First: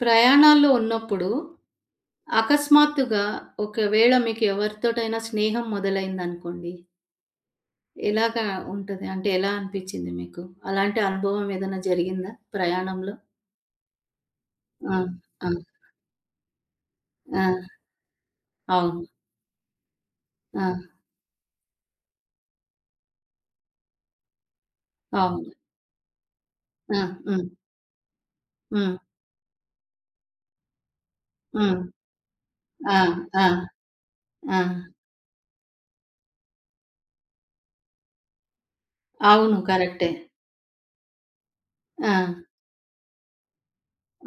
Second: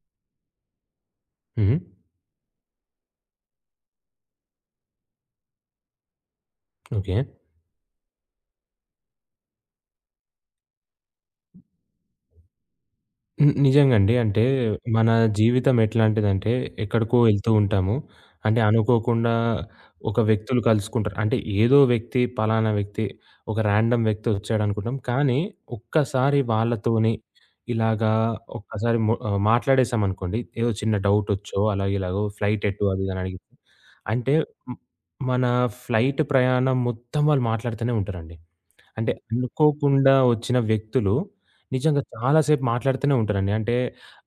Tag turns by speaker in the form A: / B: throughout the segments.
A: ప్రయాణాల్లో ఉన్నప్పుడు
B: హుహు.
A: అకస్మాత్తుగా ఒకవేళ మీకు ఎవరితోటైనా స్నేహం మొదలైందనుకోండి.
B: ఓకే.
A: ఎలాగా ఉంటది? అంటే ఎలా అనిపిచ్చింది మీకు? అలాంటి అనుభవం ఏదైనా జరిగిందా ప్రయాణంలో?
B: హ్మ్. నిజంగండి.
A: ఆ!
B: మన
A: ఆ!
B: జీవితం ఎట్లాంటిదంటే ఎక్కడికో
A: ఆ!
B: ఎళ్తూ ఉంటాము.
A: అవును.
B: అనుకోకుండా ఒక వ్యక్తులు
A: ఆ!
B: కలుసుకుంటారు. ఏదో వ్యక్తి పలానా వ్యక్తి ఒక ర్యాండమ్ వ్యక్తి వచ్చాడనుకుంటాం. కానీ
A: అవును.
B: ఒక్కసారి
A: ఆ!
B: వాళ్ళతోని
A: హ్మ్.
B: ఇలాగా
A: హ్మ్.
B: ఒక్కసారి మాట్లాడేసామనుకోండి. ఏదో చిన్న డౌటొచ్చో
A: హ్మ్.
B: అలాగో ఇలాగో ఫ్లైట్ ఎటు
A: ఆ!
B: అది ఇది అని అడిగితే
A: ఆ!
B: అంటే
A: ఆ!
B: హ్మ్. మన ఫ్లైట్ ప్రయాణం మొత్తం వాళ్ళు మాట్లాడుతూనే ఉంటారండి. అంటే
A: అవును. కరెక్టే.
B: అనుకోకుండా వచ్చిన వ్యక్తులు నిజంగా
A: ఆ!
B: చాలా సేపు మాట్లాడుతూనే ఉంటారండి. అంటే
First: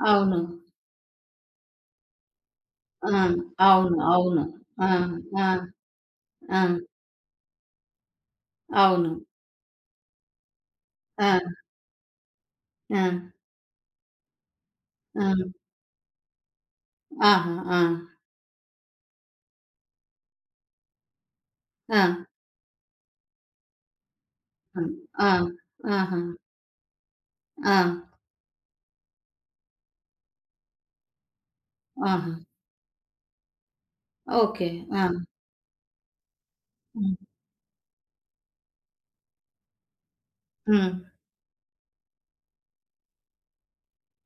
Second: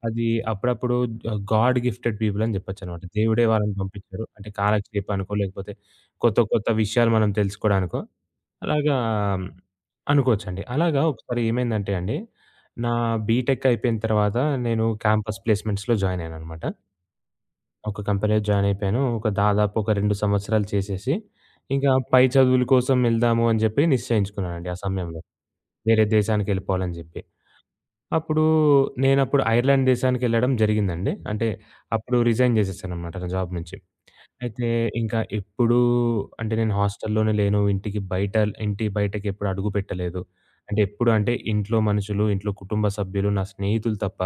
B: అది
A: అవును.
B: అప్పుడప్పుడు గాడ్ గిఫ్టెడ్ పీపుల్ అని చెప్పొచ్చనమాట.
A: ఆ!
B: దేవుడే వాళ్ళని
A: అవును.
B: పంపించారు.
A: అవును.
B: అంటే
A: ఆ!
B: కాలక్షేపానికో
A: ఆ!
B: లేకపోతే కొత్త
A: ఆ!
B: కొత్త విషయాలు మనం తెలుసుకోవడానికో అలాగా
A: అవును.
B: అనుకోవచ్చండి. అలాగా
A: ఆ!
B: ఒకసారి ఏమైందంటే అండి, నా
A: ఆ!
B: బీటెక్ అయిపోయిన తర్వాత నేను
A: ఆ!
B: క్యాంపస్ ప్లేస్‌మెంట్స్‌లో జాయిన్ అయ్యాననమాట.
A: ఆహా! ఆ!
B: ఒక కంపెనీలో జాయిన్ అయిపోయాను. దాదాపు ఒక 2 సంవత్సరాలు చేసేసి, ఇంకా
A: ఆ!
B: పై చదువుల కోసం వెళ్దాము అని చెప్పి నిశ్చయించుకున్నానండి ఆ
A: హ్మ్.
B: సమయంలో.
A: ఆ!
B: వేరే
A: ఆహా!
B: దేశానికెళ్ళిపోవాలని జెప్పి.
A: ఆ!
B: అప్పుడు నేనప్పుడు ఐర్లాండ్ దేశానికెళ్ళడం జరిగిందండి. అంటే అప్పుడు
A: ఆహా!
B: రిజైన్ జేసేసాననమాట నా జాబ్ నుంచి. అయితే
A: ఓకే. ఆ!
B: ఇంకా ఎప్పుడూ అంటే నేను
A: హ్మ్.
B: హాస్టల్‌లోనే లేను. ఇంటి బయటకెప్పుడు అడుగు పెట్టలేదు. అంటే
A: హ్మ్.
B: ఎప్పుడు అంటే ఇంట్లో మనుషులు, ఇంట్లో కుటుంబ సభ్యులు, నా స్నేహితులు తప్ప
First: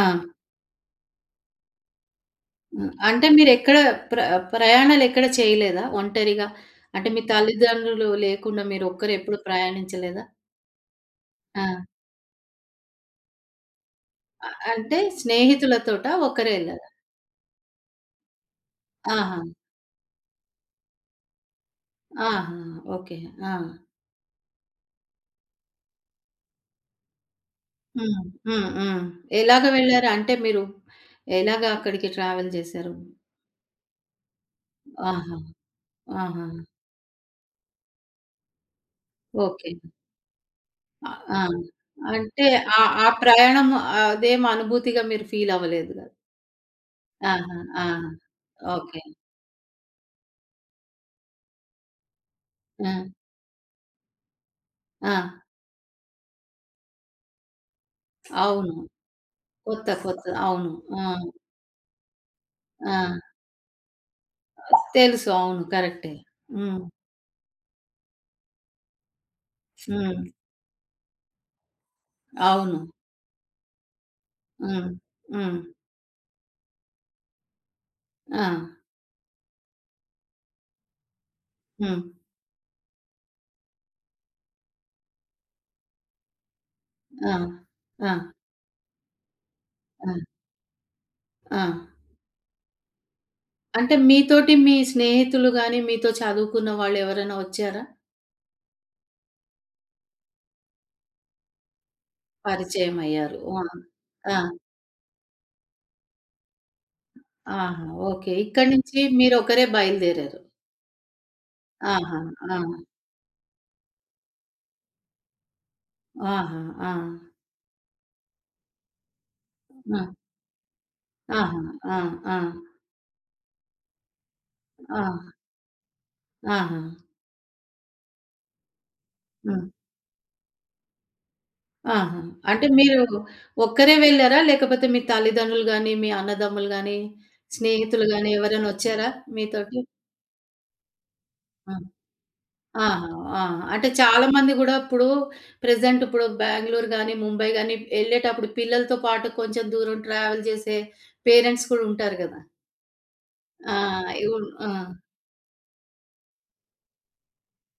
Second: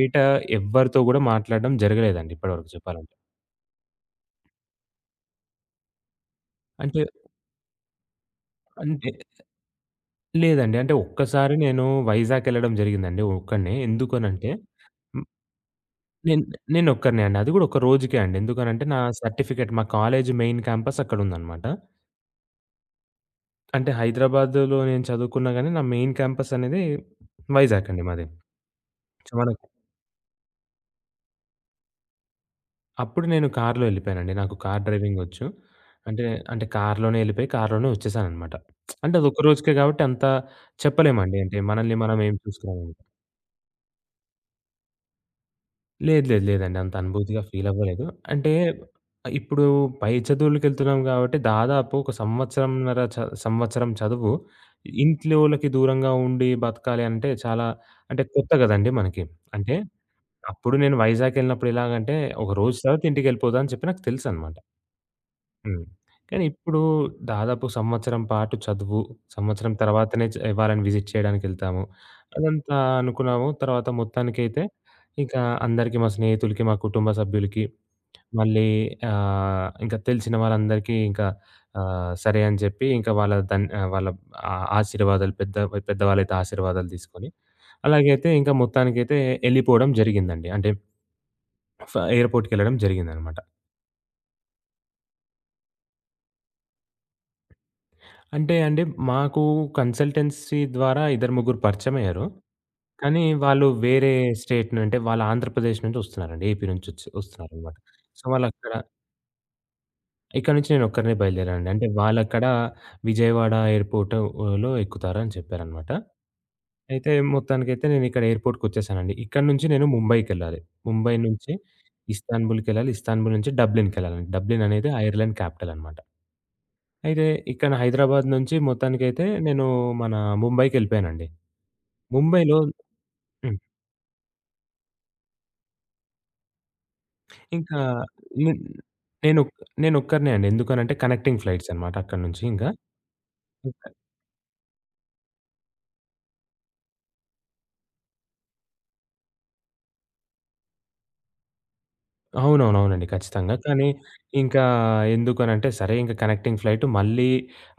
A: ఆ!
B: ఎవ్వరితో గూడా మాట్లాడడం జరగలేదండి ఇప్పటివరకు
A: హ్మ్.
B: చెప్పాలంటే.
A: అంటే మీరెక్కడ ప్ర ప్రయాణాలెక్కడ చేయలేదా ఒంటరిగా?
B: అంటే
A: అంటే మీ తల్లిదండ్రులు లేకుండా
B: అంటే
A: మీరొక్కరు ఎప్పుడు ప్రయాణించలేదా?
B: లేదండి. అంటే ఒక్కసారి
A: ఆ!
B: నేను వైజాగ్ ఎళ్ళడం జరిగిందండి ఒక్కడినే. ఎందుకనంటే
A: అంటే స్నేహితులతోటా?
B: నేను
A: ఒక్కరే ఎళ్లారా?
B: నేనొక్కడినే అండి. అది గూడా ఒక రోజుకే అండి. ఎందుకనంటే నా
A: ఆహా!
B: సర్టిఫికేట్ మా కాలేజ్ మెయిన్ క్యాంపస్ అక్కడుందనమాట.
A: ఆహా! ఓకే. ఆ!
B: అంటే హైదరాబాద్‌లో నేను చదువుకున్నా గానీ నా మెయిన్ క్యాంపస్ అనేది వైజాగ్ అండి
A: హ్మ్.
B: మాది.
A: హ్మ్. హ్మ్.
B: సో,
A: ఎలాగ
B: మనకు
A: వెళ్లారు? అంటే మీరు ఎలాగ అక్కడికి ట్రావెల్ చేశారు?
B: అప్పుడు నేను కార్‌లో ఎళ్ళిపోయానండి. నాకు కార్
A: ఆహా!
B: డ్రైవింగొచ్చు. అంటే,
A: ఆహా!
B: అంటే కార్‌లోనే ఎళ్ళిపోయి కార్‌లోనే ఒచ్చేసాననమాట. అంటే అదొక్క
A: ఓకే.
B: రోజుకే గాబట్టి అంత
A: ఆ!
B: చెప్పలేమండి.
A: ఆ!
B: అంటే మనల్ని మనం ఏం
A: అంటే
B: చూసుకురాలేం.
A: ఆ ప్రయాణం అదేం అనుభూతిగా మీరు ఫీల్ అవ్వలేదు గదా!
B: లేదు. లేదు. లేదండి. అంత అనుభూతిగా
A: ఆహా!
B: ఫీల్ అవ్వలేదు.
A: ఆహా!
B: అంటే
A: ఓకే.
B: ఇప్పుడు పై చదువులకెళ్తున్నాం గాబట్టి దాదాపు ఒక
A: ఆ!
B: సంవత్సరం చదువు
A: ఆ!
B: ఇంట్లోలకి దూరంగా ఉండి బతకాలి అంటే చాలా అంటే కొత్త
A: అవును.
B: గదండీ మనకి. అంటే
A: కొత్త, కొత్త అవును.
B: అప్పుడు నేను
A: ఆ!
B: వైజాగ్ ఎళ్ళినప్పుడు ఎలాగంటే ఒక రోజు
A: ఆ!
B: చదివితే ఇంటికెళ్ళిపోతా అని చెప్పి నాకు తెలుసనమాట.
A: తెలుసు. అవును.
B: హ్మ్.
A: కరెక్టే.
B: కానీ ఇప్పుడు
A: హ్మ్.
B: దాదాపు సంవత్సరం పాటు చదువు, సంవత్సరం
A: హ్మ్.
B: తర్వాతనే చ వాళ్ళని విజిట్ చేయడానికెళ్తాము. అదంతా
A: అవును.
B: అనుకున్నాము. తర్వాత మొత్తానికైతే
A: హ్మ్.
B: ఇంకా
A: హ్మ్.
B: అందరికీ మా స్నేహితులకి, మా కుటుంబ సభ్యులకి
A: ఆ!
B: మళ్ళీ ఇంకా తెలిసిన వాళ్ళందరికీ ఇంకా
A: హ్మ్.
B: సరే అని చెప్పి ఇంకా వాళ్ళ ఆ ఆశీర్వాదాలు పెద్దవాళ్ళైతే ఆశీర్వాదాలు తీసుకొని,
A: ఆ! ఆ!
B: అలాగైతే ఇంకా మొత్తానికైతే ఎళ్ళిపోవడం
A: ఆ!
B: జరిగిందండి. అంటే
A: ఆ!
B: ఎయిర్‌పోర్ట్‌కెళ్ళడం జరిగిందనమాట.
A: అంటే మీతోటి మీ స్నేహితులు గాని, మీతో చదువుకున్న వాళ్ళు ఎవరైనా వచ్చారా?
B: అంటే అండి, మాకు కన్సల్టెన్సీ ద్వారా ఇద్దరు, ముగ్గురు పరిచయమయ్యారు.
A: పరిచయం
B: కానీ
A: అయ్యారు. ఆ!
B: వాళ్ళు వేరే
A: ఆ!
B: స్టేట్ ను అంటే వాళ్ళు ఆంధ్రప్రదేశ్ నుంచి వస్తున్నారండి. ఏపీ నుంచి వస్తున్నారనమాట.
A: ఆహా!
B: So,
A: okay. ఇక్కడి నుంచి మీరు ఒకరే బయలుదేరారు.
B: ఇక్కడ నుంచి నేను ఒక్కడినే బయలుదేరానండి. అంటే
A: ఆహా!
B: వాళ్ళక్కడ
A: ఆ!
B: విజయవాడ ఎయిర్‌పోర్ట్ లో ఎక్కుతారని చెప్పారనమాట.
A: ఆహా! ఆ!
B: అయితే మొత్తానికైతే నేను ఇక్కడ ఎయిర్‌పోర్ట్‌కొచ్చేసానండి. ఇక్కడి నుంచి నేను
A: ఆ!
B: ముంబైకెళ్ళాలి. ముంబై నుంచి
A: ఆహా! ఆ! ఆ!
B: ఇస్తాన్బుల్‌కెళ్ళాలి. ఇస్తాన్బుల్ నుంచి డబ్లిన్‌కెళ్ళాలండి. డబ్లిన్ అనేది
A: ఆ!
B: ఐర్లాండ్ క్యాపిటల్ అనమాట.
A: ఆహా!
B: అయితే ఇక్కడ హైదరాబాద్ నుంచి మొత్తానికైతే
A: హ్మ్.
B: నేను మన ముంబైకెళ్ళిపోయానండి.
A: ఆహా!
B: ముంబైలో
A: అంటే మీరు
B: హ్మ్.
A: ఒక్కరే వెళ్లారా? లేకపోతే మీ తల్లిదండ్రులు గాని, మీ అన్నదమ్ములు గాని,
B: ఇంకా
A: స్నేహితులు గాని
B: నే
A: ఎవరైనా వచ్చారా
B: నేను
A: మీతోటి?
B: నేనొక్కడినే అండి. ఎందుకనంటే కనెక్టింగ్ ఫ్లైట్స్
A: ఆ!
B: అనమాట అక్కడి నుంచి ఇంకా.
A: ఆహా! ఆ! అంటే చాలా మంది గూడా ఇప్పుడు ప్రెజెంట్ ఇప్పుడు బెంగుళూరు గాని, ముంబై గాని ఎళ్ళేటప్పుడు పిల్లలతో పాటు కొంచెం దూరం ట్రావెల్ చేసే పేరెంట్స్ కూడా ఉంటారు గదా!
B: అవునవునవునండి. ఖచ్చితంగా.
A: ఆ!
B: కానీ ఇంకా
A: ఆ!
B: ఎందుకనంటే సరే ఇంక కనెక్టింగ్ ఫ్లైట్ మళ్ళీ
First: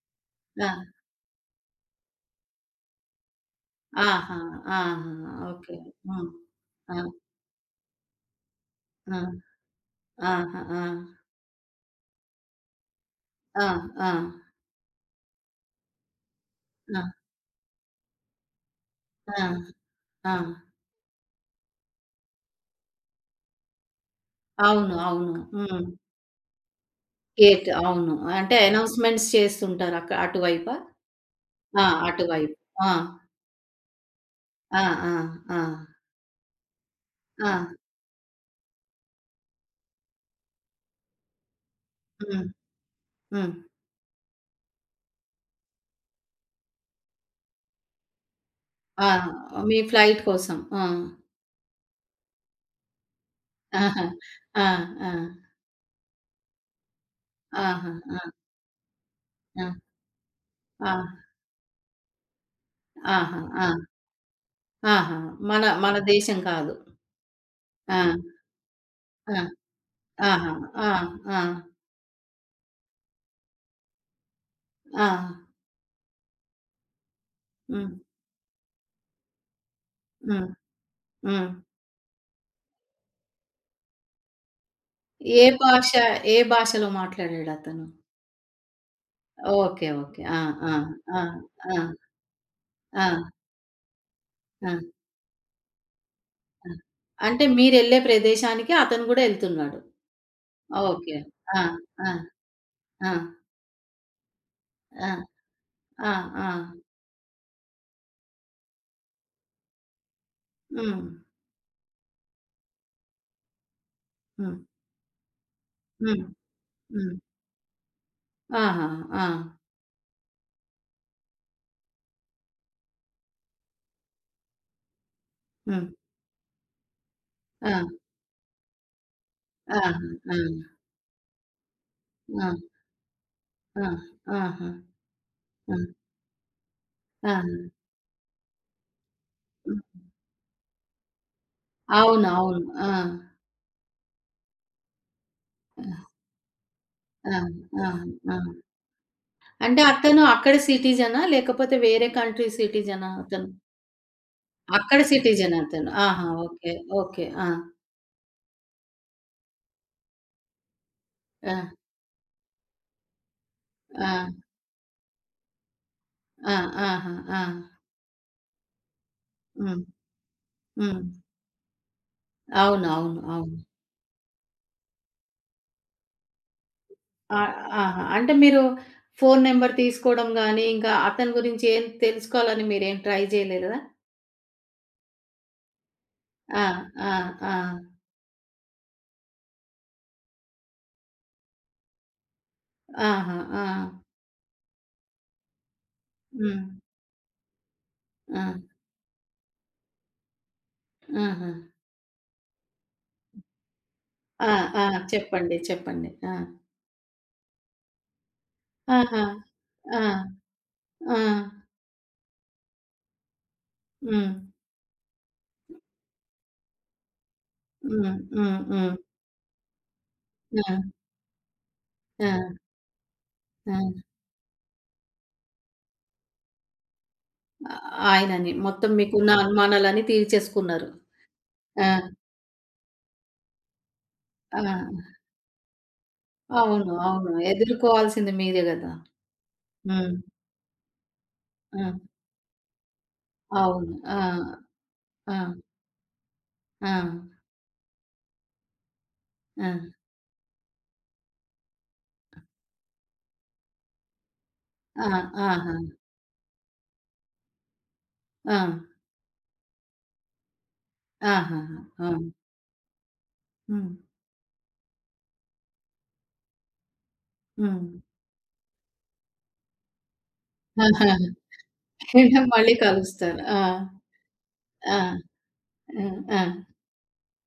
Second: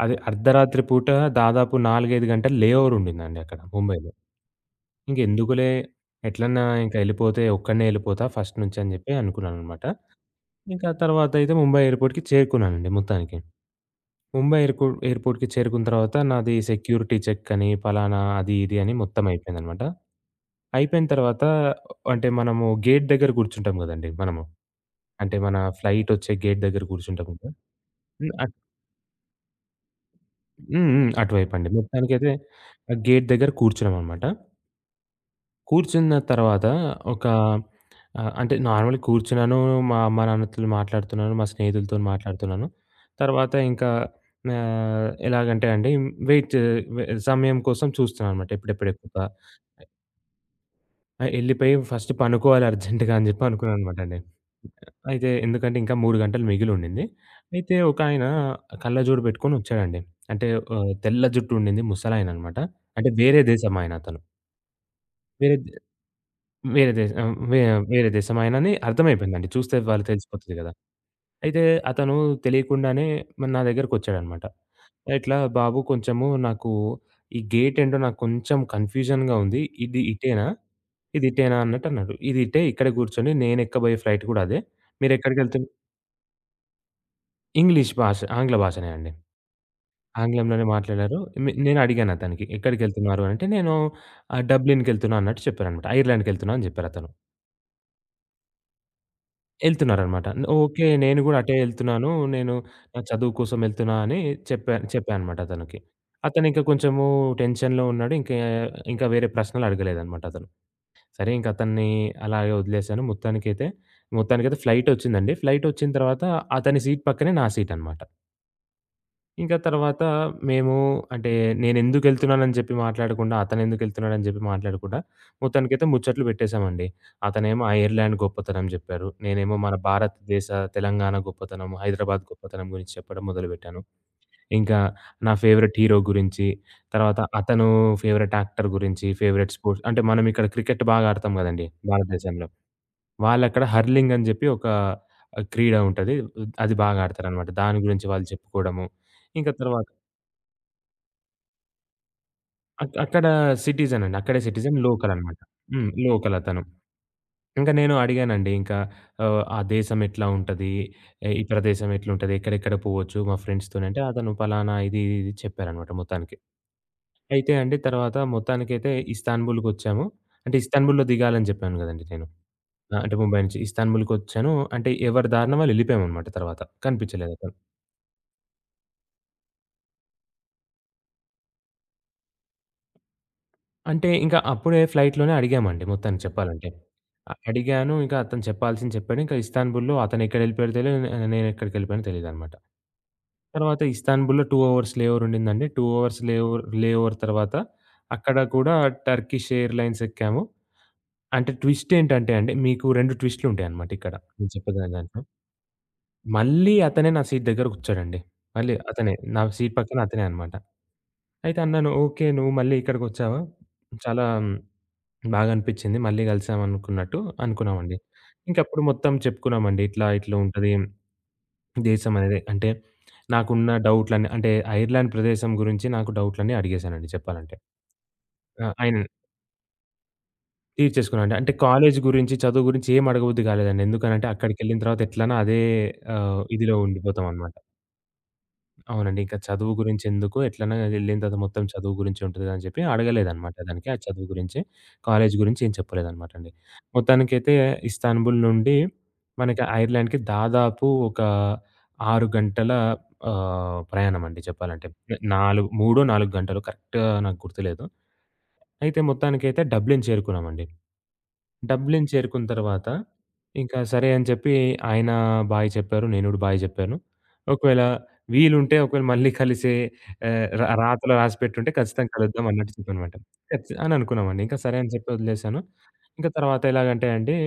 B: అది
A: ఆ!
B: అర్ధరాత్రి పూట దాదాపు 4, 5 గంటలు లే ఓవర్ ఉండిందండి అక్కడ ముంబైలో.
A: ఆహా! ఆహా!
B: ఇంకెందుకులే
A: ఓకే. హ్మ్.
B: ఎట్లన్నా ఇంక
A: ఆ!
B: ఎళ్ళిపోతే ఒక్కడినే ఎళ్ళిపోతా ఫస్ట్ నుంచి అని జెప్పి
A: ఆ!
B: అనుకున్నాననమాట.
A: ఆహా! ఆ!
B: ఇంకా తర్వాత అయితే ముంబై ఎయిర్‌పోర్ట్‌కి చేరుకున్నానండి మొత్తానికి.
A: ఆ! ఆ!
B: ముంబై ఎయిర్‌పోర్ట్‌కి చేరుకున్న తర్వాత నాది
A: ఆ!
B: సెక్యూరిటీ చెక్ అని, పలానా అది, ఇది అని మొత్తం
A: ఆ!
B: అయిపోయిందనమాట.
A: ఆ!
B: అయిపోయిన తర్వాత అంటే మనము గేట్ దగ్గర కూర్చుంటాం గదండీ మనము.
A: అవును. అవును.
B: అంటే మన
A: హ్మ్.
B: ఫ్లైటొచ్చే గేట్ దగ్గర కూర్చుంటాం కదా!
A: గేట్ అవును.
B: హ్మ్. అట్
A: అంటే అనౌన్స్‌మెంట్స్ చేస్తుంటారు అటువైపా?
B: హ్మ్. హ్మ్. అటువైపండి.
A: ఆ!
B: మొత్తానికైతే
A: అటువైపు. ఆ!
B: ఆ గేట్ దగ్గర కూర్చున్నామనమాట.
A: ఆ! ఆ! ఆ!
B: కూర్చున్న తర్వాత ఒక
A: ఆ!
B: అంటే నార్మల్‌గా కూర్చున్నాను. మా అమ్మ, నాన్నతో మాట్లాడుతున్నాను. మా స్నేహితులతోని
A: హ్మ్.
B: మాట్లాడుతున్నాను. తర్వాత
A: హ్మ్.
B: ఇంకా ఎలాగంటే అండి వెయిట్ వె సమయం కోసం చూస్తున్నాననమాట. ఎప్పుడెప్పుడు
A: ఆ!
B: ఎక్కువ
A: మీ ఫ్లైట్ కోసం. ఆ!
B: ఆహ్, ఎళ్ళిపోయి ఫస్ట్ పనుకోవాలి అర్జెంట్‌గా అని చెప్పి అనుకున్నాననమాట
A: ఆహా!
B: అండి.
A: ఆ! ఆ!
B: అయితే ఎందుకంటే ఇంకా 3 గంటలు మిగిలుండింది. అయితే
A: ఆహా! ఆ!
B: ఒకాయన కళ్ళజోడు పెట్టుకొని
A: ఆ!
B: వచ్చాడండి. అంటే తెల్ల
A: ఆ!
B: జుట్టు ఉండింది. ముసలాయన అనమాట.
A: ఆహా!
B: వేరే
A: ఆ!
B: దేశం అతను.
A: ఆహా!
B: వేరే
A: మన మన దేశం కాదు.
B: వేరే దేశం ఆహ్, వే
A: ఆ!
B: వేరే దేశమాయనని
A: ఆ!
B: అర్థమైపోయిందండి. చూస్తే వాళ్ళు
A: ఆహా!
B: తెలిసిపోతది గదా!
A: ఆ! ఆ!
B: అయితే అతను తెలియకుండానే మరి నా దగ్గరకొచ్చాడనమాట.
A: ఆ!
B: ఇట్లా "బాబు కొంచెము నాకు ఈ గేట్
A: హ్మ్.
B: ఏంటో నాకు కొంచెం కన్‌ఫ్యూజన్‌గా ఉంది.
A: హ్మ్.
B: ఇది
A: హ్మ్.
B: ఇటేనా?" అన్నట్టన్నాడు. "ఇది ఇటే ఇక్కడే కూర్చొని నేనెక్కబోయే ఫ్లైట్ గూడా అదే.
A: ఏ
B: మీరెక్కడికెళ్తున్"
A: భాష ఏ భాషలో మాట్లాడాడతను?
B: ఇంగ్లీష్ భాష ఆంగ్ల భాషనే అండి.
A: ఓకే. ఓకే. ఆ!
B: ఆంగ్లంలోనే
A: ఆ!
B: మాట్లాడారు.
A: ఆ! ఆ!
B: నేనడిగానతనికి
A: ఆ!
B: "ఎక్కడికెళ్తున్నారు" అంటే, "నేను
A: ఆ!
B: డబ్లిన్‌కెళ్తున్నా" అన్నట్టు చెప్పాననమాట. ఐర్లాండ్‌కెళ్తున్నా అని
A: ఆ!
B: జెప్పారతను.
A: అంటే మీరెళ్ళే ప్రదేశానికి అతను గూడా ఎళ్తున్నాడు.
B: ఎళ్తున్నారనమాట. ఓకే.
A: ఓకే.
B: నేను గూడా అటే
A: ఆ!
B: ఎళ్తున్నాను.
A: ఆ!
B: నేను నా
A: ఆ!
B: చదువు కోసం ఎళ్తున్నా అని
A: ఆ!
B: చెప్పాననమాట అతనికి.
A: ఆ! ఆ!
B: అతనింక కొంచెము టెన్షన్‌లో ఉన్నాడు. ఇంకా వేరే ప్రశ్నలు అడగలేదనమాట అతను.
A: హ్మ్.
B: సరే ఇంక అతన్ని అలాగే వదిలేసాను. మొత్తానికైతే
A: హ్మ్.
B: మొత్తానికైతే ఫ్లైటొచ్చిందండి. ఫ్లైటొచ్చిన తర్వాత
A: హ్మ్.
B: అతని సీట్
A: హ్మ్.
B: పక్కనే నా సీటనమాట.
A: ఆహా! ఆ!
B: ఇంకా తర్వాత మేము అంటే నేనెందుకెళ్తున్నానని చెప్పి మాట్లాడకుండా, అతనెందుకెళ్తున్నాడని చెప్పి మాట్లాడకుండా, మొత్తానికైతే
A: హ్మ్.
B: ముచ్చట్లు పెట్టేసామండి. అతనేమో
A: ఆ!
B: ఐర్లాండ్ గొప్పతనం జెప్పారు. నేనేమో మన
A: ఆహా! ఆ!
B: భారతదేశ, తెలంగాణ గొప్పతనం, హైదరాబాద్
A: ఆ!
B: గొప్పతనం గురించి చెప్పడం మొదలుపెట్టాను.
A: ఆ! ఆహా! ఆ! ఆహా!
B: ఇంకా నా ఫేవరెట్ హీరో గురించి, తర్వాత అతను ఫేవరెట్ యాక్టర్ గురించి, ఫేవరెట్
A: హ్మ్.
B: స్పోర్ట్స్ అంటే మనమిక్కడ క్రికెట్ బాగా ఆడతాం గదండీ
A: అవును.
B: భారతదేశంలో.
A: అవును. ఆ!
B: వాళ్ళక్కడ హర్లింగ్ అని జెప్పి ఒక క్రీడ ఉంటది. అది బాగా
A: ఆ!
B: ఆడతారనమాట. దాని
A: ఆ!
B: గురించి వాళ్ళు
A: ఆ! ఆ!
B: చెప్పుకోవడము. ఇంకా
A: అంటే
B: తర్వాత
A: అతను అక్కడ సిటిజనా? లేకపోతే వేరే కంట్రీ సిటిజనా
B: అక్కడ
A: అతను?
B: సిటిజన్ అండి. అక్కడే సిటిజన్
A: అక్కడ
B: లోకల్ అనమాట.
A: సిటిజన్
B: హ్మ్.
A: అతను. ఆహా!
B: లోకల్ అతను.
A: ఓకే. ఓకే. ఆ!
B: ఇంక నేను అడిగానండి ఇంకా "ఆ దేశం ఎట్లా ఉంటది? ఈ
A: ఆ!
B: ప్రదేశం ఎట్లుంటది? ఎక్కడెక్కడ పోవచ్చు మా ఫ్రెండ్స్‌తోని" అంటే
A: ఆ!
B: అతను పలానా ఇది, ఇది చెప్పారనమాట మొత్తానికి.
A: ఆ! ఆహా! ఆ!
B: అయితే అండి తర్వాత మొత్తానికైతే
A: హ్మ్.
B: ఇస్తాన్బుల్‌కొచ్చాము. అంటే
A: హ్మ్.
B: ఇస్తాన్బుల్‌లో దిగాలని జెప్పాను గదండీ నేను.
A: అవును.
B: ఆ! అంటే
A: అవును.
B: ముంబై
A: అవును.
B: నుంచి ఇస్తాన్బుల్‌కొచ్చాను. అంటే ఎవరి దారిన వాళ్ళు ఎళ్ళిపోయామనమాట తర్వాత.
A: ఆ!
B: కనిపించలేదతను.
A: ఆహా! అంటే మీరు ఫోను నంబర్ తీసుకోవడం గాని, ఇంకా అతని గురించి ఏం తెలుసుకోవాలని మీరేం ట్రై చేయలేదా?
B: అంటే ఇంకా అప్పుడే ఫ్లైట్‌లోనే అడిగామండి మొత్తానికి
A: ఆ!
B: చెప్పాలంటే.
A: ఆ! ఆ!
B: అడిగాను. ఇంకా అతను చెప్పాల్సింది చెప్పాడు. ఇంకా ఇస్తాన్బుల్‌లో అతనెక్కడెళ్ళిపోయాడో తెలియదు. నేనెక్కడికెళ్ళిపోయానో తెలీదనమాట.
A: ఆహా! ఆ!
B: తర్వాత ఇస్తాన్బుల్‌లో 2 అవర్స్ లే ఓవర్ ఉండిందండి. 2 అవర్స్
A: హ్మ్.
B: లే ఓవర్ తర్వాత అక్కడ
A: ఆ!
B: కూడా టర్కిష్ ఎయిర్‌లైన్స్ ఎక్కాము.
A: ఆహా!
B: అంటే ట్విస్ట్ ఏంటంటే అండి, మీకు 2 ట్విస్ట్‌లు ఉంటాయనమాట ఇక్కడ.
A: ఆ!
B: నేను
A: ఆ!
B: చెప్పగలిగిన దాంట్లో.
A: చెప్పండి. చెప్పండి. ఆ!
B: మళ్ళీ అతనే నా సీట్ దగ్గర కూర్చోడండి. మళ్ళీ అతనే.
A: ఆహా!
B: నా సీట్ పక్కన
A: ఆ!
B: అతనే అనమాట.
A: ఆ!
B: అయితే అన్నాను, "ఓకే. నువ్వు మళ్ళీ ఇక్కడికొచ్చావా? చాలా"
A: హ్మ్.
B: బాగా అనిపిచ్చింది. మళ్ళీ కలిసామనుకున్నట్టు అనుకున్నామండి.
A: హ్మ్. హ్మ్.
B: ఇంకప్పుడు
A: హ్మ్.
B: మొత్తం చెప్పుకున్నామండి. ఇట్లా, ఇట్లా ఉంటది
A: ఆ!
B: దేశం అనేది.
A: ఆ!
B: అంటే నాకున్న
A: ఆ!
B: డౌట్‌లన్నీ అంటే ఐర్లాండ్ ప్రదేశం గురించి నాకు డౌట్‌లన్నీ అడిగేశానండి చెప్పాలంటే.
A: ఆయనని
B: ఆ!
A: మొత్తం
B: ఆయన
A: మీకున్న అనుమానాలన్నీ తీర్చేసుకున్నారు.
B: తీర్చేసుకున్నానండి. అంటే
A: ఆ!
B: కాలేజ్ గురించి, చదువు గురించి ఏమి అడగబుద్ధి కాలేదండి. ఎందుకనంటే అక్కడికెళ్ళిన తర్వాత
A: ఆ!
B: ఎట్లనో అదే ఇదిలో
A: అవును. అవును.
B: ఉండిపోతామనమాట.
A: ఎదుర్కోవాల్సింది మీరే గదా!
B: అవునండి. ఇంకా చదువు
A: హ్మ్.
B: గురించెందుకు ఎట్లైనా ఎళ్ళిన తర్వాత మొత్తం
A: ఆ!
B: చదువు గురించే ఉంటది అని చెప్పి అడగలేదనమాట దానికి.
A: అవును.
B: ఆ
A: ఆ!
B: చదువు గురించి, కాలేజీ
A: ఆ!
B: గురించి ఏం చెప్పలేదనమాట అండి.
A: ఆ!
B: మొత్తానికైతే ఇస్తాన్బుల్ నుండి మనకి
A: ఆ!
B: ఐర్లాండ్‌కి దాదాపు ఒక 6 గంటల ప్రయాణమండి చెప్పాలంటే.
A: ఆ!
B: 4,
A: ఆహా!
B: 3, 4 గంటలు కరెక్ట్‌గా నాకు గుర్తులేదు.
A: ఆ!
B: అయితే మొత్తానికైతే డబ్లిన్ చేరుకున్నామండి.
A: ఆహాహా!
B: డబ్లిన్
A: ఆ!
B: చేరుకున్న తర్వాత, ఇంకా
A: హ్మ్.
B: సరే అని చెప్పి ఆయన బాయ్ చెప్పారు. నేను గూడా బాయ్ జెప్పాను. ఒకవేళ
A: హ్మ్.
B: వీలుంటే ఒకవేళ మళ్ళీ కలిసే ఆహ్, ర రాతలో
A: ఆహాహా!
B: రాసిపెట్టుంటే ఖచ్చితంగా కలుద్దాం అన్నట్టు
A: మళ్ళీ
B: చెప్పాననమాట.
A: కలుస్తారు. ఆ!
B: ఖచ్చి అని అనుకున్నామండి. ఇంకా సరే అని చెప్పి
A: ఆ!
B: వదిలేసాను.
A: ఆ!
B: ఇంకా
A: ఆ!
B: తర్వాత ఎలాగంటే అండి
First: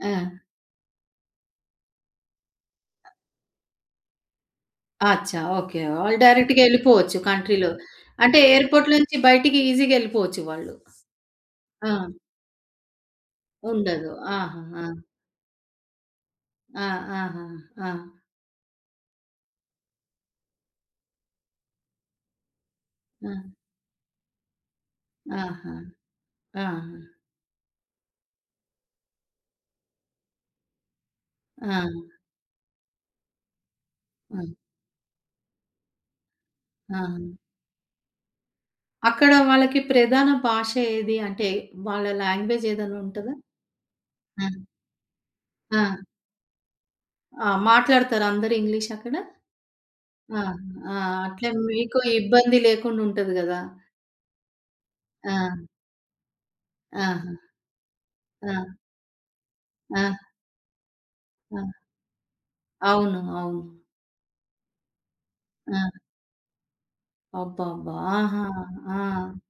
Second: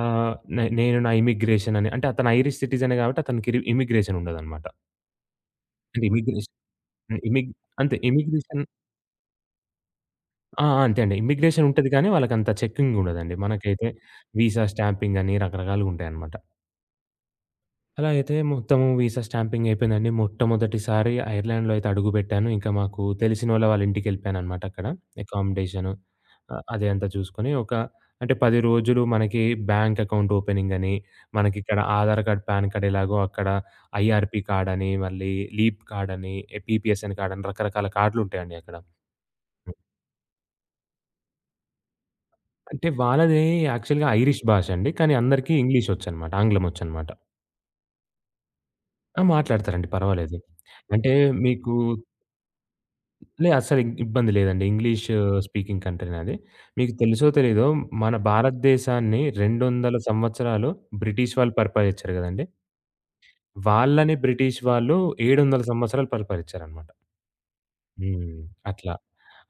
A: ఆ!
B: నే నేను నా ఇమిగ్రేషన్ అని అంటే అతను ఐరిష్ సిటిజనే గాబట్టి అతనికి ఇమిగ్రేషన్ ఉండదనమాట.
A: అచ్చా! ఓకే.
B: అంటే
A: వాళ్ళు
B: ఇమిగ్రేషన్
A: డైరెక్ట్‌గా ఎళ్ళిపోవచ్చు
B: ఇమిగ్
A: కంట్రీలో.
B: అంతే
A: అంటే
B: ఇమిగ్రేషన్
A: ఎయిర్‌పోర్ట్ నుంచి బయటికి ఈజీగా ఎళ్ళిపోవచ్చు
B: ఆ!
A: వాళ్ళు.
B: అంతే అండి. ఇమ్మిగ్రేషన్ ఉంటది
A: ఆ!
B: కానీ వాళ్ళకంత చెకింగ్ ఉండదండి. మనకైతే
A: ఉండదు.
B: వీసా
A: ఆహాహా!
B: స్టాంపింగ్ అని రకరకాలుగుంటాయనమాట.
A: ఆ! ఆ! ఆహా! ఆ!
B: అలా అయితే మొత్తము వీసా స్టాంపింగ్ అయిపోయిందండి. మొట్టమొదటిసారి ఐర్లాండ్‌లో అయితే అడుగుపెట్టాను. ఇంకా మాకు
A: ఆ!
B: తెలిసినోళ్ళ వాళ్ళ ఇంటికెళ్ళిపోయాననమాట అక్కడ.
A: ఆహా!
B: అకామిడేషను
A: ఆహా!
B: అది అంతా చూసుకొని అంటే 10 రోజులు మనకి బ్యాంక్ అకౌంట్ ఓపెనింగ్ అని, మనకిక్కడ
A: ఆ!
B: ఆధార్ కార్డ్, పాన్ కార్డ్ ఎలాగో అక్కడ
A: ఆ!
B: ఐఆర్‌పీ కార్డ్ అని, మళ్ళీ లీప్ కార్డ్ అని,
A: ఆ!
B: పీపీఎస్ఎన్ కార్డ్ అని రకరకాల కార్డ్‌లుంటాయండి అక్కడ.
A: అక్కడ వాళ్ళకి ప్రధాన భాష ఏది? అంటే వాళ్ళ లాంగ్వేజ్
B: అంటే
A: ఏదైనా ఉంటదా?
B: వాళ్ళది యాక్చువల్‌గా ఐరిష్
A: ఆ!
B: భాష అండి. కానీ అందరికీ ఇంగ్లీష్
A: ఆ!
B: ఒచ్చనమాట. ఆంగ్లం ఒచ్చనమాట.
A: ఆ! మాట్లాడతారా అందరూ ఇంగ్లీష్ అక్కడ?
B: ఆ! మాట్లాడతారండి పర్వాలేదు.
A: ఆ! ఆ!
B: అంటే
A: అట్లా
B: మీకు
A: మీకు ఇబ్బంది లేకుండా ఉంటది
B: లే
A: గదా!
B: అస్సలు ఇబ్బంది లేదండి. ఇంగ్లీష్
A: ఆ!
B: స్పీకింగ్ కంట్రీనే అది. మీకు తెలుసో
A: ఆహా!
B: తెలీదో మన
A: ఆ!
B: భారతదేశాన్ని 200
A: ఆ!
B: సంవత్సరాలు బ్రిటిష్ వాళ్ళు
A: ఆ!
B: పరిపాలించారు గదండీ!
A: అవును. అవును.
B: వాళ్ళని బ్రిటిష్ వాళ్ళు 700
A: ఆ!
B: సంవత్సరాలు పరిపాలించారనమాట.
A: అబ్బబ్బా!
B: హ్మ్.
A: ఆహా!
B: అట్లా.
A: ఆ!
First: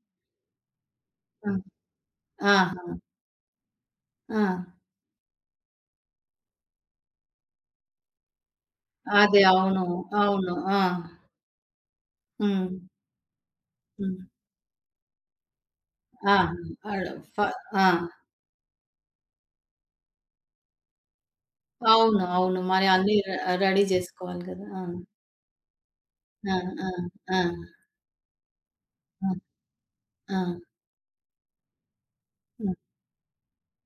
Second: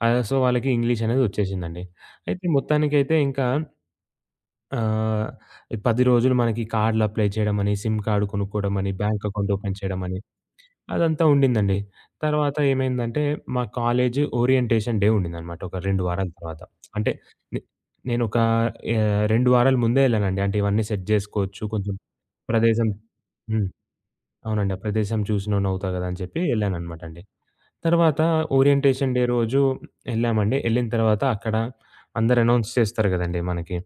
B: సో, వాళ్ళకి ఇంగ్లీష్ అనేది
A: ఆ!
B: ఒచ్చేసిందండి. అయితే
A: ఆహా!
B: మొత్తానికైతే ఇంకా
A: ఆ!
B: ఆహ్, 10 రోజులు మనకి కార్డ్‌లు అప్లై చేయడమని, సిమ్ కార్డ్ కొనుక్కోవడమని, బ్యాంక్
A: అదే.
B: అకౌంట్ ఓపెన్
A: అవును.
B: చేయడమని
A: అవును. ఆ!
B: అదంతా ఉండిందండి. తర్వాత
A: హ్మ్.
B: ఏమైందంటే మా
A: హ్మ్.
B: కాలేజ్ ఓరియంటేషన్ డే ఉండిందనమాట ఒక 2 వారాల
A: ఆ!
B: తర్వాత.
A: ఆడ
B: అంటే
A: ఫ
B: నే
A: ఆ!
B: నేనొక 2 వారాల ముందే ఎళ్ళానండి. అంటే ఇవన్నీ సెట్ జేసుకోవచ్చు కొంచెం
A: అవును. అవును. మరి
B: ప్రదేశం
A: అన్నీ
B: హ్మ్.
A: రెడీ జేసుకోవాలి గదా!
B: అవునండి. ఆ
A: ఆ!
B: ప్రదేశం చూసినోడినవుతా గదా! అని చెప్పి
A: ఆ! ఆ!
B: ఎళ్ళాననమాట అండి.
A: ఆ!
B: తర్వాత ఓరియంటేషన్ డే
A: ఆ!
B: రోజు
A: ఆ!
B: ఎళ్ళామండి. ఎళ్ళిన తర్వాత అక్కడ అందరూ అనౌన్స్
A: హ్మ్.
B: చేస్తారు గదండీ మనకి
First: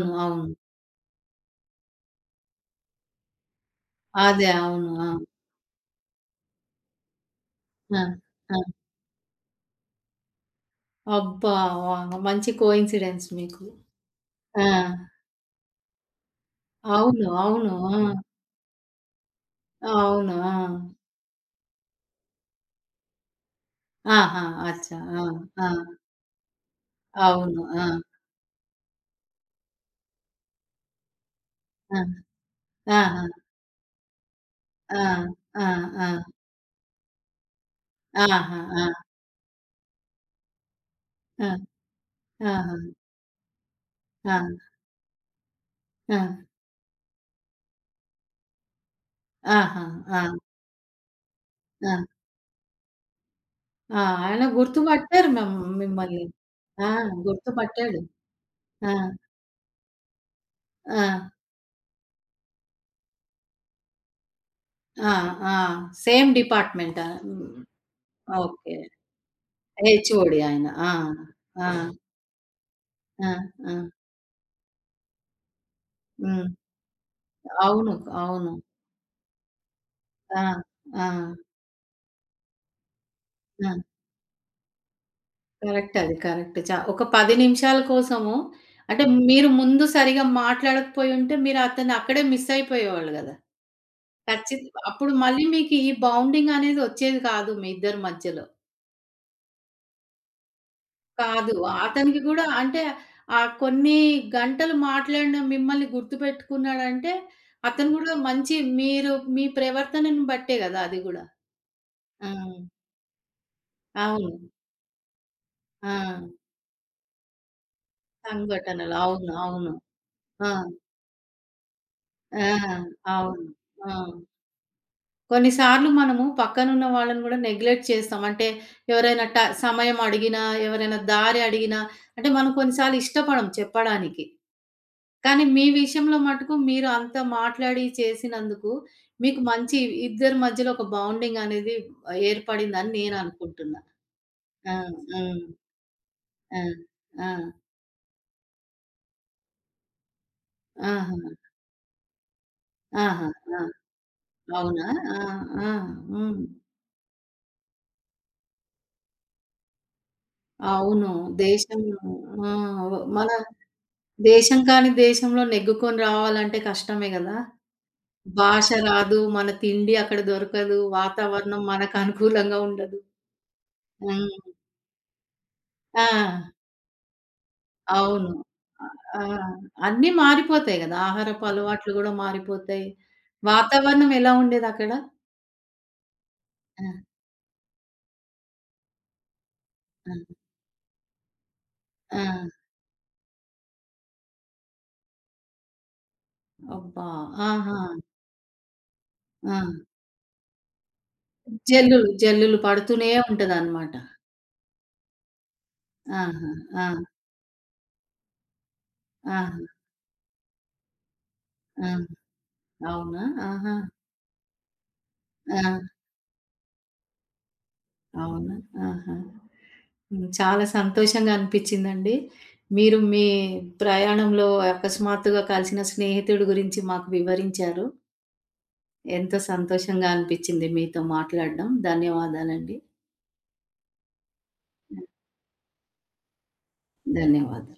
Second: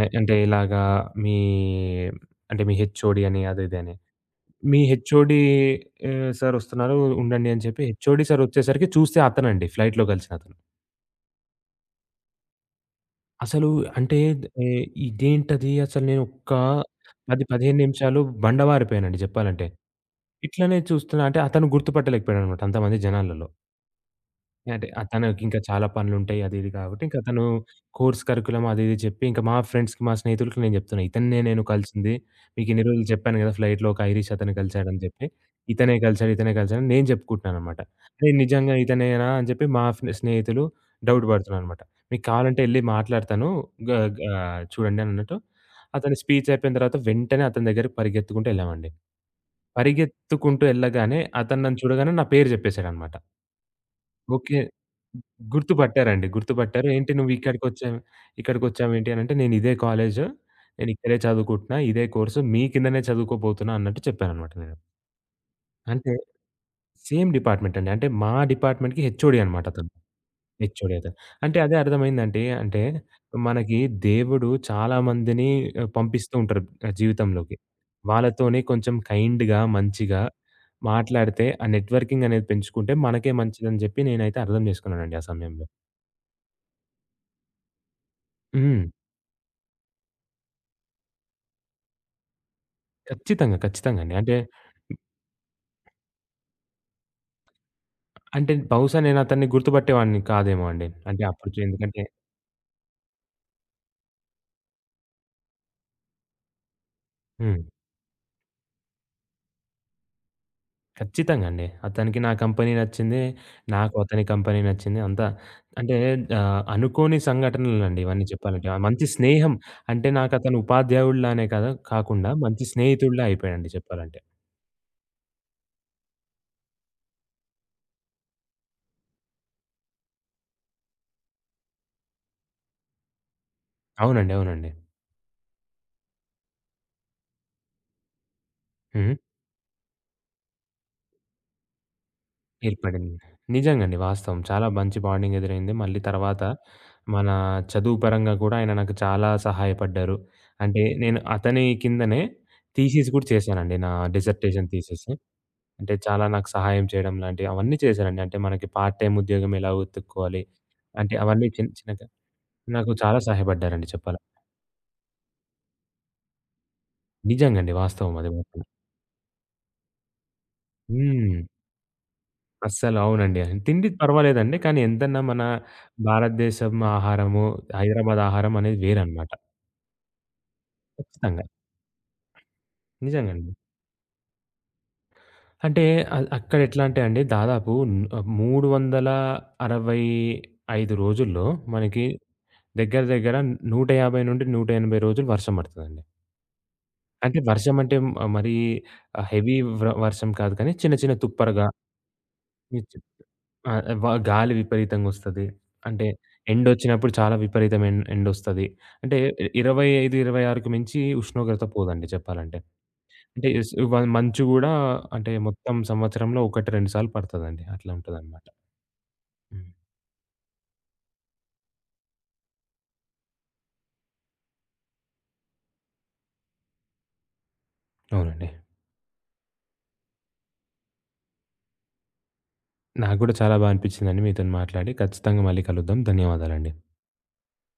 B: అ అంటే
A: అవును.
B: ఇలాగా మీ మీ హెచ్ఓడి అని అది ఇది అని.
A: అదే.
B: మీ
A: అవును. ఆ!
B: హెచ్ఓడి సార్ వస్తున్నారు ఉండండి అని చెప్పి
A: ఆ!
B: హెచ్ఓడి సార్
A: ఆ!
B: వచ్చేసరికి చూస్తే అతనండి ఫ్లైట్‌లో కలిసినతను.
A: అబ్బా! వావ్! మంచి కోయిన్సిడెన్స్ మీకు.
B: అసలు అంటే
A: ఆ!
B: ఎ ఇదేంటది అసలు నేను ఒక్క
A: అవును.
B: 10,
A: అవును.
B: 15
A: ఆ!
B: నిమిషాలు బండబారిపోయానండి చెప్పాలంటే.
A: అవును. ఆ!
B: ఇట్లనే చూస్తున్నా అంటే అతను గుర్తుపట్టలేకపోయాడనమాట అంతమంది జనాలలో.
A: ఆహా!
B: అంటే
A: అచ్చా! ఆ!
B: తనకింకా
A: ఆ!
B: చాలా పనులుంటాయి అది ఇది కాబట్టి, ఇంక తను
A: అవును. ఆ!
B: కోర్స్ కరిక్యులమ్ అది ఇది చెప్పి, ఇంక మా ఫ్రెండ్స్‌కి, మా స్నేహితులకి నేను చెప్తున్నా. ఇతన్నే నేను కలిసింది.
A: ఆ!
B: మీకిన్ని రోజులు
A: ఆహా!
B: చెప్పాను కదా! ఫ్లైట్‌లో ఒక ఐరిష్ అతను
A: ఆ!
B: కలిసాడని చెప్పి.
A: ఆ!
B: ఇతనే
A: ఆ!
B: కలిసాడు, ఇతనే కలిసాడని నేను చెప్పుకుంటున్నాననమాట. నేను
A: ఆహా!
B: నిజంగా
A: ఆ!
B: ఇతనేనా అని చెప్పి మా ఫ్రె స్నేహితులు డౌట్
A: ఆ!
B: పడుతున్నారనమాట. మీకు కావాలంటే
A: ఆహా!
B: ఎళ్లి మాట్లాడతాను. గ గ
A: ఆ!
B: చూడండి అని అన్నట్టు. అతని
A: ఆ!
B: స్పీచ్ అయిపోయిన తర్వాత వెంటనే అతని దగ్గరికి పరిగెత్తుకుంటూ ఎళ్ళామండి.
A: ఆహా! ఆ!
B: పరిగెత్తుకుంటూ ఎళ్ళగానే అతను నన్ను
A: ఆ!
B: చూడగానే నా పేరు చెప్పేసాడనమాట.
A: ఆ! ఆయన
B: ఓకే.
A: గుర్తుపట్టారు మిమ్మల్ని.
B: గుర్తుపట్టారండి. గుర్తుపట్టారు.
A: ఆ!
B: "ఏంటి నువ్వు ఇక్కడికొచ్చావు,
A: గుర్తుపట్టాడు. ఆ!
B: ఇక్కడికొచ్చావేంటి" అనంటే, "నేను ఇదే కాలేజు, నేను
A: ఆ!
B: ఇక్కడే చదువుకుంటున్నా, ఇదే కోర్సు, మీ కిందనే చదువుకోబోతున్నా" అన్నట్టు చెప్పాననమాట నేను.
A: ఆ! ఆ!
B: అంటే
A: సేమ్ డిపార్ట్‌మెంటా?
B: సేమ్
A: హ్మ్.
B: డిపార్ట్‌మెంట్ అండి. అంటే మా
A: ఓకే.
B: డిపార్ట్‌మెంట్‌కి హెచ్ఓడి అనమాట అతను.
A: హెచ్ఓడి ఆయన. ఆ!
B: హెచ్ఓడి అతను. అంటే
A: ఆ!
B: అదే అర్థమైందండి. అంటే
A: ఆ! ఆ!
B: మనకి దేవుడు చాలా మందిని పంపిస్తూ
A: హ్మ్.
B: ఉంటారు జీవితంలోకి.
A: అవును. అవును.
B: వాళ్ళతోని కొంచెం కైండ్‌గా, మంచిగా
A: ఆ! ఆ!
B: మాట్లాడితే ఆ నెట్వర్కింగ్ అనేది పెంచుకుంటే మనకే
A: ఆ!
B: మంచిదని జెప్పి నేనైతే అర్థం జేసుకున్నానండి ఆ సమయంలో.
A: కరెక్ట్ అది. కరెక్ట్. ఒక 10 నిమిషాల కోసము
B: హ్మ్.
A: అంటే మీరు ముందు సరిగ్గా మాట్లాడకపోయుంటే మీరు అతన్ని అక్కడే మిస్ అయిపోయేవాళ్ళు గదా!
B: ఖచ్చితంగా. ఖచ్చితంగాండి.
A: ఖచ్చిత అప్పుడు మళ్ళీ మీకు ఈ బౌండింగ్ అనేది వచ్చేది కాదు మీ ఇద్దరి మధ్యలో.
B: అంటే బహుశా నేనతన్ని గుర్తుపట్టేవాడిని కాదేమో అండి. అంటే అప్పుడు
A: కాదు.
B: చే ఎందుకంటే
A: అతనికి గూడా అంటే కొన్ని గంటలు మాట్లాడిన మిమ్మల్ని గుర్తుపెట్టుకున్నాడంటే,
B: హ్మ్.
A: అతను గూడా మంచి మీరు మీ ప్రవర్తనను బట్టే గదా! అది గూడా.
B: ఖచ్చితంగా అండి. అతనికి
A: ఆ!
B: నా కంపెనీ నచ్చింది. నాకు అతని
A: అవును.
B: కంపెనీ నచ్చింది.
A: ఆ!
B: అంటే అనుకోని సంఘటనలండి ఇవన్నీ చెప్పాలంటే. ఆ
A: సంఘటనలు.
B: మంచి
A: అవును.
B: స్నేహం
A: అవును.
B: అంటే
A: ఆ!
B: నాకతను ఉపాధ్యాయుడిలానే కాదు కాకుండా
A: ఆ!
B: మంచి స్నేహితుడిలా
A: అవును.
B: అయిపోయాడండి
A: ఆ!
B: చెప్పాలంటే.
A: కొన్నిసార్లు మనము పక్కనున్న వాళ్ళని గూడా నెగ్లెక్ట్ చేస్తాం. అంటే ఎవరైనా సమయం అడిగినా, ఎవరైనా దారి అడిగినా అంటే మనం కొన్నిసార్లు ఇష్టపడం చెప్పడానికి.
B: అవునండి. అవునండి.
A: కానీ మీ విషయంలో మటుకు మీరు అంత మాట్లాడి చేసినందుకు,
B: హ్మ్.
A: మీకు మంచి ఇద్దరి మధ్యలో ఒక బౌండింగ్ అనేది ఏర్పడిందని
B: ఏర్పడింది.
A: నేను అనుకుంటున్నా.
B: నిజంగండి. వాస్తవం. చాలా
A: ఆ!
B: మంచి
A: ఆ!
B: బాండింగ్ ఎదురైంది. మళ్ళీ తర్వాత మన
A: ఆ! ఆ!
B: చదువు పరంగా కూడా ఆయన నాకు చాలా సహాయపడ్డారు. అంటే
A: ఆహా!
B: నేను అతని కిందనే థీసిస్ కూడా
A: ఆహా! ఆ!
B: చేశానండి. నా డిసర్టేషన్
A: అవునా?
B: థీసిస్.
A: ఆ! ఆ!
B: అంటే చాలా
A: హ్మ్.
B: నాకు సహాయం చేయడం లాంటివి అవన్నీ చేశానండి. అంటే మనకి పార్ట్ టైమ్ ఉద్యోగం ఎలా వెతుక్కోవాలి?
A: అవును.
B: అంటే అవన్నీ చిన్న
A: దేశం
B: చిన్నగా
A: ఆ!
B: నాకు చాలా
A: మన
B: సహాయపడ్డారండి చెప్పాలంటే.
A: దేశం కాని దేశంలో నెగ్గుకొని రావాలంటే కష్టమే గదా!
B: నిజంగండి. వాస్తవం అది మాత్రం.
A: భాష రాదు, మన తిండి అక్కడ దొరకదు,
B: హ్మ్.
A: వాతావరణం మనకు అనుకూలంగా
B: అస్సలు
A: ఉండదు.
B: అవునండి. తిండి
A: హ్మ్.
B: పర్వాలేదండి. కానీ ఎంతన్నా మన
A: ఆ!
B: భారతదేశం ఆహారము, హైదరాబాద్
A: అవును.
B: ఆహారం అనేది
A: ఆ!
B: వేరనమాట.
A: అన్నీ మారిపోతాయి గదా!
B: ఖచ్చితంగా.
A: ఆహారపు అలవాట్లు గూడా మారిపోతాయి.
B: నిజంగండి.
A: వాతావరణం ఎలా ఉండేదక్కడ?
B: అంటే అద్ అక్కడ ఎట్లా
A: ఆ!
B: అంటే అండి దాదాపు
A: ఆ!
B: 365 రోజుల్లో మనకి
A: ఆ!
B: దగ్గర దగ్గర 150 నుండి 180 రోజులు వర్షం పడతదండి.
A: అబ్బా!
B: అంటే వర్షం
A: ఆహా!
B: అంటే మరీ హెవీ
A: ఆ!
B: వర్షం కాదు కానీ చిన్న చిన్న తుప్పరగా
A: జల్లులు, జల్లులు పడుతూనే
B: ఆ!
A: ఉంటదనమాట.
B: గాలి విపరీతంగొస్తది. అంటే
A: ఆహా! ఆ!
B: ఎండొచ్చినప్పుడు చాలా విపరీతమైన ఎండొస్తది. అంటే
A: ఆహా!
B: 25, 26కి మించి ఉష్ణోగ్రత
A: ఆ!
B: పోదండి చెప్పాలంటే.
A: అవునా?
B: అంటే స్
A: ఆహా!
B: వ మంచు గూడా అంటే మొత్తం
A: ఆ!
B: సంవత్సరంలో 1, 2 సార్లు పడతదండి. అట్లా ఉంటదనమాట.
A: అవునా? ఆహా!
B: హ్మ్.
A: హ్మ్. చాలా సంతోషంగా అనిపిచ్చిందండి. మీరు మీ ప్రయాణంలో అకస్మాత్తుగా కలిసిన స్నేహితుడి గురించి మాకు వివరించారు.
B: అవునండి.
A: ఎంతో సంతోషంగా అనిపిచ్చింది మీతో మాట్లాడడం. ధన్యవాదాలండి.
B: నాకు గూడా చాలా అనిపిచ్చిందండి మీతోని మాట్లాడి. ఖచ్చితంగా మళ్ళీ కలుద్దాం. ధన్యవాదాలండి.
A: ధన్యవాదాలు.